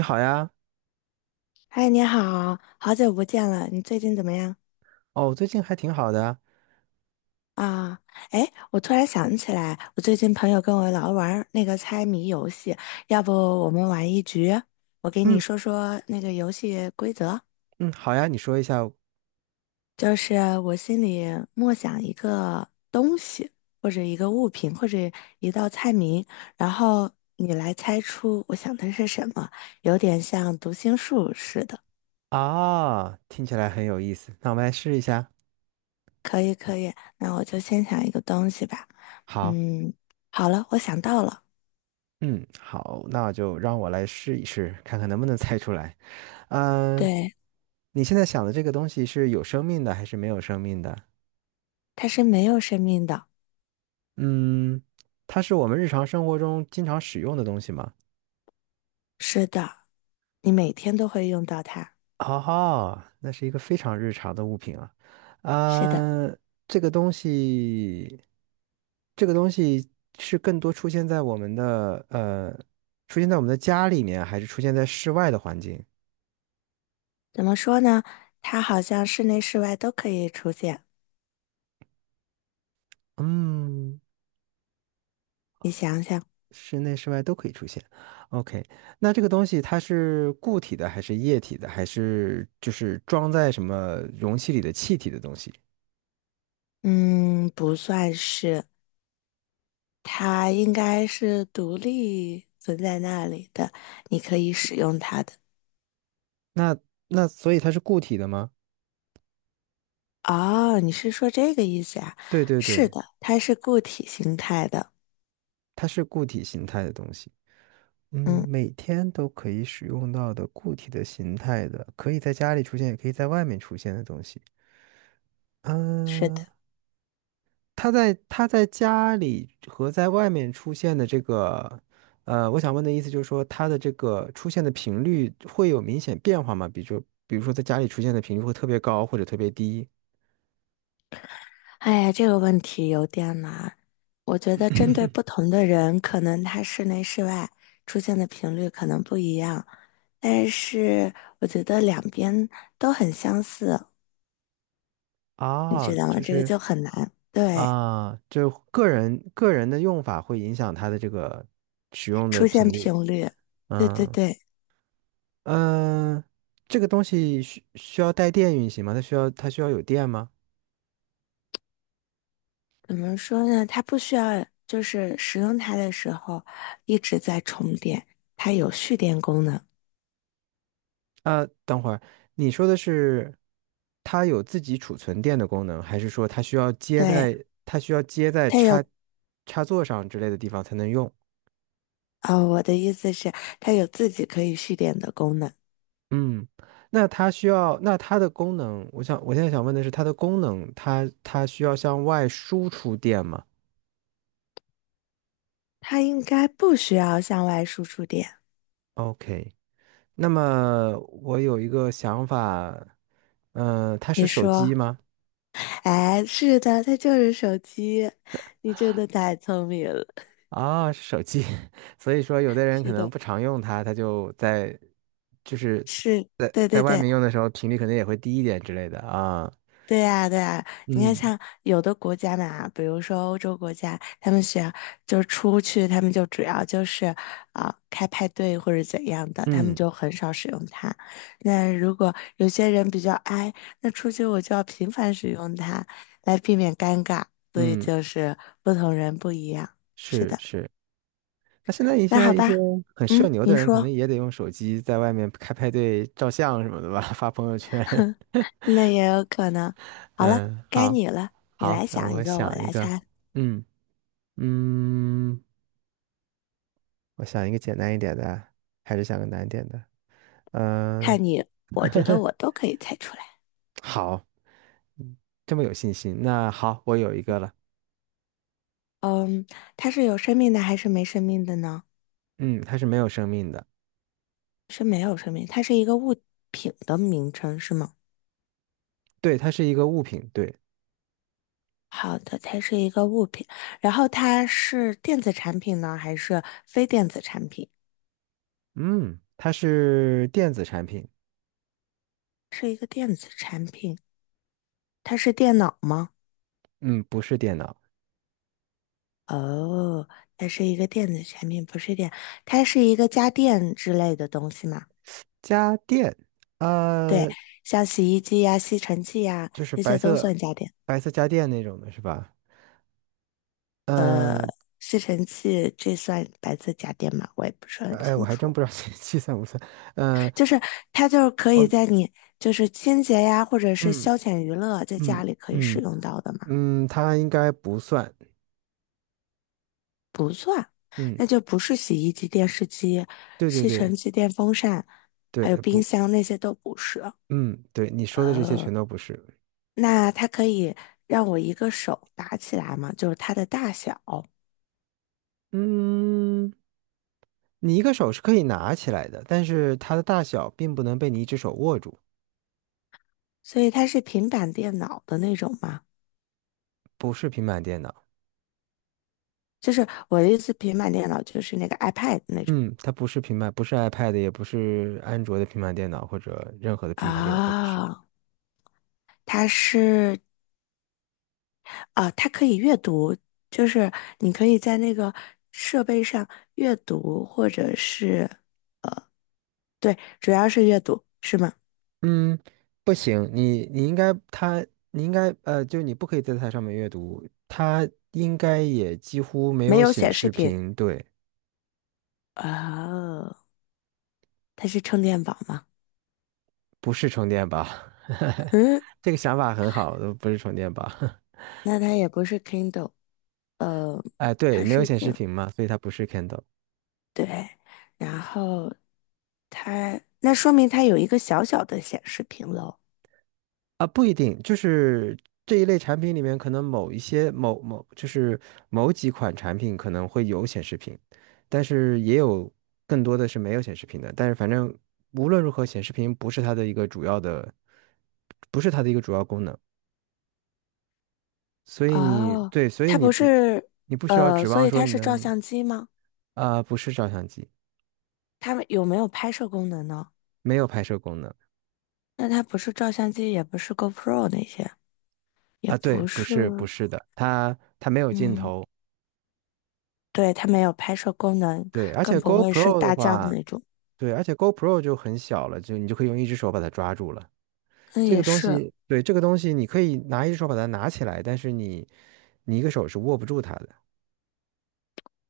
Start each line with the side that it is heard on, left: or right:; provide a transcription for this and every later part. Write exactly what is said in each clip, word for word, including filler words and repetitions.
right: 你好呀。
left: 嗨，你好，好久不见了，你最近怎么样
right: 哦，最近还挺好的啊。
left: 啊？哎，我突然想起来，我最近朋友跟我老玩儿那个猜谜游戏，要不我们玩一局？我给你
right: 嗯
left: 说说那个游戏规则，
right: 嗯，好呀，你说一下。
left: 就是我心里默想一个东西，或者一个物品，或者一道菜名，然后你来猜出我想的是什么，有点像读心术似的。
right: 啊，听起来很有意思，那我们来试一下。
left: 可以可以，那我就先想一个东西吧。
right: 好。
left: 嗯，好了，我想到了，
right: 嗯，好，那就让我来试一试，看看能不能猜出来。嗯，
left: 对，
right: 你现在想的这个东西是有生命的还是没有生命的？
left: 它是没有生命的。
right: 嗯，它是我们日常生活中经常使用的东西吗？
left: 是的，你每天都会用到它。
right: 哦，那是一个非常日常的物品啊。
left: 是的，
right: 啊，这个东西这个东西是更多出现在我们的呃，出现在我们的家里面，还是出现在室外的环境？
left: 怎么说呢？它好像室内室外都可以出现。
right: 嗯，
left: 你想想，
right: 室内室外都可以出现。OK,那这个东西它是固体的，还是液体的，还是就是装在什么容器里的气体的东西？
left: 嗯，不算是，它应该是独立存在那里的，你可以使用它的。
right: 那那所以它是固体的吗？
left: 哦，你是说这个意思啊？
right: 对对
left: 是
right: 对，
left: 的，它是固体形态的。
right: 它是固体形态的东西。嗯，
left: 嗯，
right: 每天都可以使用到的固体的形态的，可以在家里出现，也可以在外面出现的东西。
left: 是的。
right: 嗯，他在他在家里和在外面出现的这个，呃，我想问的意思就是说，他的这个出现的频率会有明显变化吗？比如说比如说在家里出现的频率会特别高或者特别低。
left: 哎呀，这个问题有点难。我觉得针对不同的人，可能他室内室外出现的频率可能不一样，但是我觉得两边都很相似，你
right: 啊？
left: 知道吗？
right: 这
left: 这个就很难。对，
right: 啊，就个人个人的用法会影响他的这个使用的
left: 出现
right: 频
left: 频
right: 率。
left: 率，对对
right: 嗯
left: 对，
right: 嗯，这个东西需需要带电运行吗？它需要它需要有电吗？
left: 怎么说呢？它不需要就是使用它的时候一直在充电，它有蓄电功能。
right: 呃，等会儿，你说的是它有自己储存电的功能，还是说它需要接
left: 对，
right: 在它需要接在
left: 它
right: 插
left: 有，
right: 插座上之类的地方才能用？
left: 呃，我的意思是它有自己可以蓄电的功能。
right: 嗯，那它需要，那它的功能，我想我现在想问的是它的功能，它它需要向外输出电吗
left: 它应该不需要向外输出电。
right: ？OK,那么我有一个想法。嗯、它是
left: 你
right: 手机
left: 说，
right: 吗？
left: 哎，是的，它就是手机。你真的太聪明了。
right: 啊，是手机。所以说有的人
left: 是
right: 可能
left: 的，
right: 不常用它，它就在就是
left: 是，
right: 在
left: 对
right: 在
left: 对
right: 外
left: 对。
right: 面用的时候频率可能也会低一点之类的啊。
left: 对呀，对呀，你看，
right: 嗯，
left: 像有的国家嘛，比如说欧洲国家，他们学就是出去，他们就主要就是啊、呃开派对或者怎样的，他们
right: 嗯
left: 就很少使用它。那如果有些人比较 i，那出去我就要频繁使用它，来避免尴尬。所以
right: 嗯，
left: 就是不同人不一样。是
right: 是
left: 的，
right: 是。那现在一
left: 那好
right: 些一些
left: 吧，
right: 很社
left: 嗯，
right: 牛的
left: 您
right: 人，可能
left: 说，
right: 也得用手机在外面开派对、照相什么的吧，发朋友圈。
left: 那也有可能。好了，
right: 嗯，
left: 该
right: 好。
left: 你了，你
right: 好，
left: 来
right: 那
left: 想一
right: 我
left: 个，我
right: 想一
left: 来
right: 个。
left: 猜，
right: 嗯嗯，我想一个简单一点的，还是想个难一点的？嗯，
left: 看你，我觉得我都可以猜出来。
right: 好，这么有信心。那好，我有一个了。
left: 嗯，它是有生命的还是没生命的呢？
right: 嗯，它是没有生命的。
left: 是没有生命，它是一个物品的名称是吗？
right: 对，它是一个物品。对。
left: 好的，它是一个物品，然后它是电子产品呢，还是非电子产品？
right: 嗯，它是电子产品。
left: 是一个电子产品，它是电脑吗？
right: 嗯，不是电脑。
left: 哦，它是一个电子产品，不是电，它是一个家电之类的东西嘛？
right: 家电。
left: 对，
right: 呃，
left: 像洗衣机呀、吸尘器呀，
right: 就是
left: 这
right: 白
left: 些都
right: 色，
left: 算家电。
right: 白色家电那种的是吧？
left: 呃，
right: 嗯
left: 吸尘器这算白色家电吗？我也不是很
right: 呃，哎，我
left: 清
right: 还真
left: 楚。
right: 不知道计计算不算。呃，
left: 就是它就是可以
right: 我
left: 在你就是清洁呀，或者是
right: 嗯
left: 消遣娱乐，在
right: 嗯
left: 家里可以使
right: 嗯
left: 用到的嘛？
right: 嗯，它应该不算。
left: 不算，
right: 嗯，
left: 那就不是洗衣机、电视机、
right: 对对
left: 吸
right: 对
left: 尘机、电风扇，
right: 对，
left: 还有冰
right: 不。
left: 箱那些都不是。
right: 嗯，对，你说的这些
left: 哦，
right: 全都不是。
left: 那它可以让我一个手拿起来吗？就是它的大小，
right: 嗯。你一个手是可以拿起来的，但是它的大小并不能被你一只手握住。
left: 所以它是平板电脑的那种吗？
right: 不是平板电脑。
left: 就是我的意思，平板电脑就是那个 iPad 那种
right: 嗯，它不是平板，不是 iPad,也不是安卓的平板电脑，或者任何的平板电脑都不是。
left: 啊，它是啊，它可以阅读，就是你可以在那个设备上阅读，或者是，对，主要是阅读，是吗？
right: 嗯，不行，你你应该它，你应该呃，就你不可以在它上面阅读，它应该也几乎没
left: 没
right: 有
left: 有
right: 显
left: 显示
right: 示
left: 屏。
right: 屏。对，
left: 哦，它是充电宝吗？
right: 不是充电宝。
left: 嗯，
right: 这个想法很好，不是充电宝。
left: 那它也不是 Kindle，呃，
right: 哎，对，
left: 它
right: 没
left: 是
right: 有
left: 一
right: 显示
left: 个，
right: 屏嘛，所以它不是 Kindle。
left: 对，然后它，那说明它有一个小小的显示屏喽。
right: 啊，不一定，就是这一类产品里面，可能某一些某某就是某几款产品可能会有显示屏，但是也有更多的是没有显示屏的。但是反正无论如何，显示屏不是它的一个主要的，不是它的一个主要功能。所以你
left: 哦，
right: 对，所以
left: 它
right: 你
left: 不
right: 不
left: 是，
right: 你不需要
left: 呃，
right: 指
left: 所
right: 望
left: 以
right: 说
left: 它
right: 你
left: 是照
right: 能。
left: 相机吗？
right: 啊、不是照相机。
left: 它有没有拍摄功能呢？
right: 没有拍摄功能。
left: 那它不是照相机，也不是 GoPro 那些，也
right: 啊，对，
left: 不
right: 不
left: 是，
right: 是不是的，它它没有镜
left: 嗯，
right: 头。
left: 对，它没有拍摄功能，
right: 对，而
left: 更
right: 且
left: 不会是
right: GoPro 的
left: 大疆
right: 话。
left: 那种。
right: 对，而且 GoPro 就很小了，就你就可以用一只手把它抓住了。
left: 嗯，
right: 这
left: 也
right: 个东
left: 是。
right: 西，对，这个东西你可以拿一只手把它拿起来，但是你你一个手是握不住它的。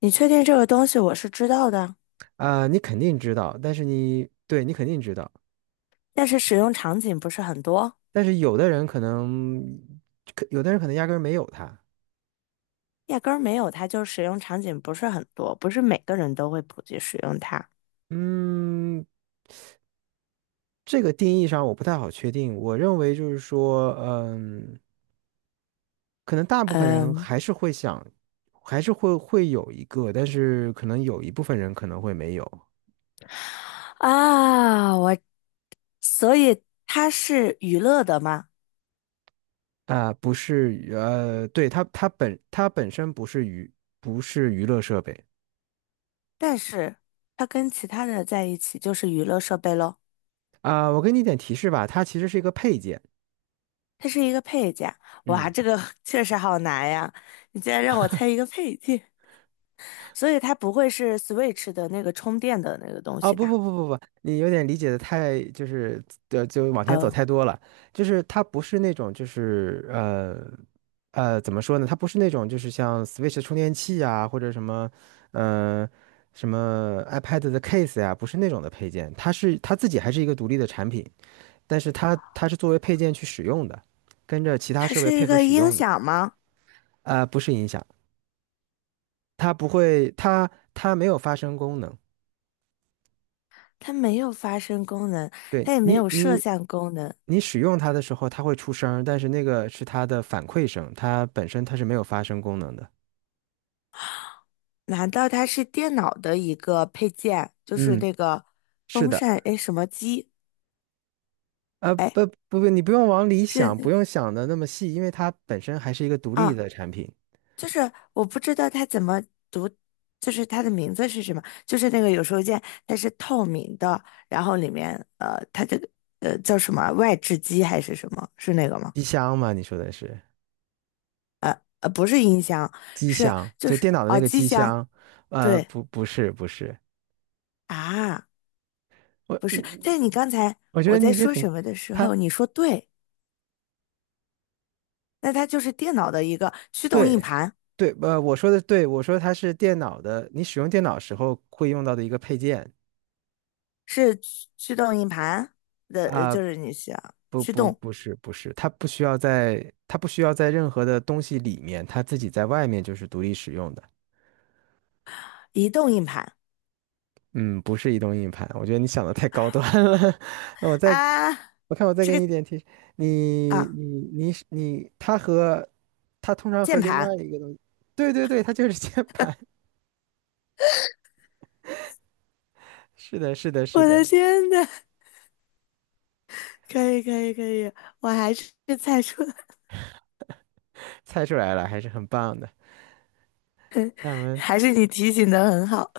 left: 你确定这个东西我是知道的，
right: 啊、你肯定知道，但是你对你肯定知道，
left: 但是使用场景不是很多，
right: 但是有的人可能，可有的人可能压根儿没有它。
left: 压根儿没有它，就是使用场景不是很多，不是每个人都会普及使用它。
right: 嗯，这个定义上我不太好确定。我认为就是说，嗯，可能大部分人
left: 嗯
right: 还是会想，还是会会有一个，但是可能有一部分人可能会没有。
left: 啊，我所以它是娱乐的嘛，
right: 啊、不是娱呃，对，它它本它本身不是娱，不是娱乐设备。
left: 但是它跟其他的在一起就是娱乐设备喽。
right: 啊、我给你一点提示吧，它其实是一个配件。
left: 它是一个配件。哇，
right: 嗯。
left: 这个 确实好难呀！你竟然让我猜一个配件，所以它不会是 Switch 的那个充电的那个东
right: 啊、
left: 西
right: 不
left: 吧？
right: 不不不不，你有点理解的太就是呃就往前走
left: 哦，
right: 太多了。就是它不是那种就是呃呃怎么说呢？它不是那种就是像 Switch 充电器啊，或者什么呃什么 iPad 的 case 呀、不是那种的配件，它是它自己还是一个独立的产品。但是它它是作为配件去使用的，跟着其他
left: 它
right: 设
left: 是
right: 备
left: 一
right: 配合
left: 个
right: 使
left: 音
right: 用的。
left: 响吗？
right: 啊、不是音响。它不会，它它没有发声功能。
left: 它没有发声功能，
right: 对
left: 它也没
right: 你
left: 有摄
right: 你
left: 像功能。
right: 你使用它的时候，它会出声儿但是那个是它的反馈声，它本身它是没有发声功能的。
left: 难道它是电脑的一个配件？就是
right: 嗯，
left: 那个
right: 是
left: 风
right: 的。
left: 扇，哎，什么机？
right: 呃，
left: 哎，
right: 不不不，你不用往里
left: 是
right: 想，
left: 那
right: 不
left: 个。
right: 用想的那么细，因为它本身还是一个独立
left: 啊。
right: 的产品。
left: 就是我不知道它怎么读，就是它的名字是什么？就是那个有收件，它是透明的，然后里面呃，它这个呃叫什么啊外置机还是什么？是那个吗？
right: 机箱嘛，你说的是
left: 呃，不是音箱，
right: 机
left: 是
right: 箱，
left: 就
right: 就电
left: 是
right: 脑的那
left: 哦
right: 个
left: 机
right: 机
left: 箱，
right: 箱。呃，
left: 对
right: 不不是不是。
left: 啊，不是。
right: 我
left: 但是你刚才
right: 我觉
left: 我
right: 得你
left: 在
right: 已经
left: 说
right: 很，
left: 什么的时
right: 他
left: 候，你说对，那它就是电脑的一个驱动硬
right: 对
left: 盘，
right: 对，呃，我说的对，我说它是电脑的，你使用电脑时候会用到的一个配件。
left: 是驱驱动硬盘的，呃
right: 啊，
left: 就是你想
right: 不
left: 驱
right: 不
left: 动
right: 不是不是，它不需要在它不需要在任何的东西里面，它自己在外面就是独立使用的。
left: 移动硬盘
right: 嗯，不是移动硬盘，我觉得你想的太高端了。我再
left: 啊，
right: 我看我再
left: 这
right: 给
left: 个。
right: 你一点提示。你
left: 啊。
right: 你你是你，它和它通常和
left: 键
right: 另
left: 盘，
right: 外一个东西。对对对，它就是 键盘。是的是的是
left: 我的
right: 的。
left: 天呐，可以可以可以，我还是猜出了，
right: 猜出来了，还是很棒的。那我 们
left: 还是你提醒的很好，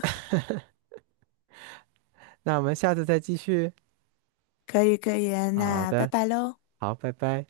right: 那我们下次再继续。
left: 可以可以啊，
right: 好
left: 那拜
right: 的，
left: 拜喽。
right: 好，拜拜。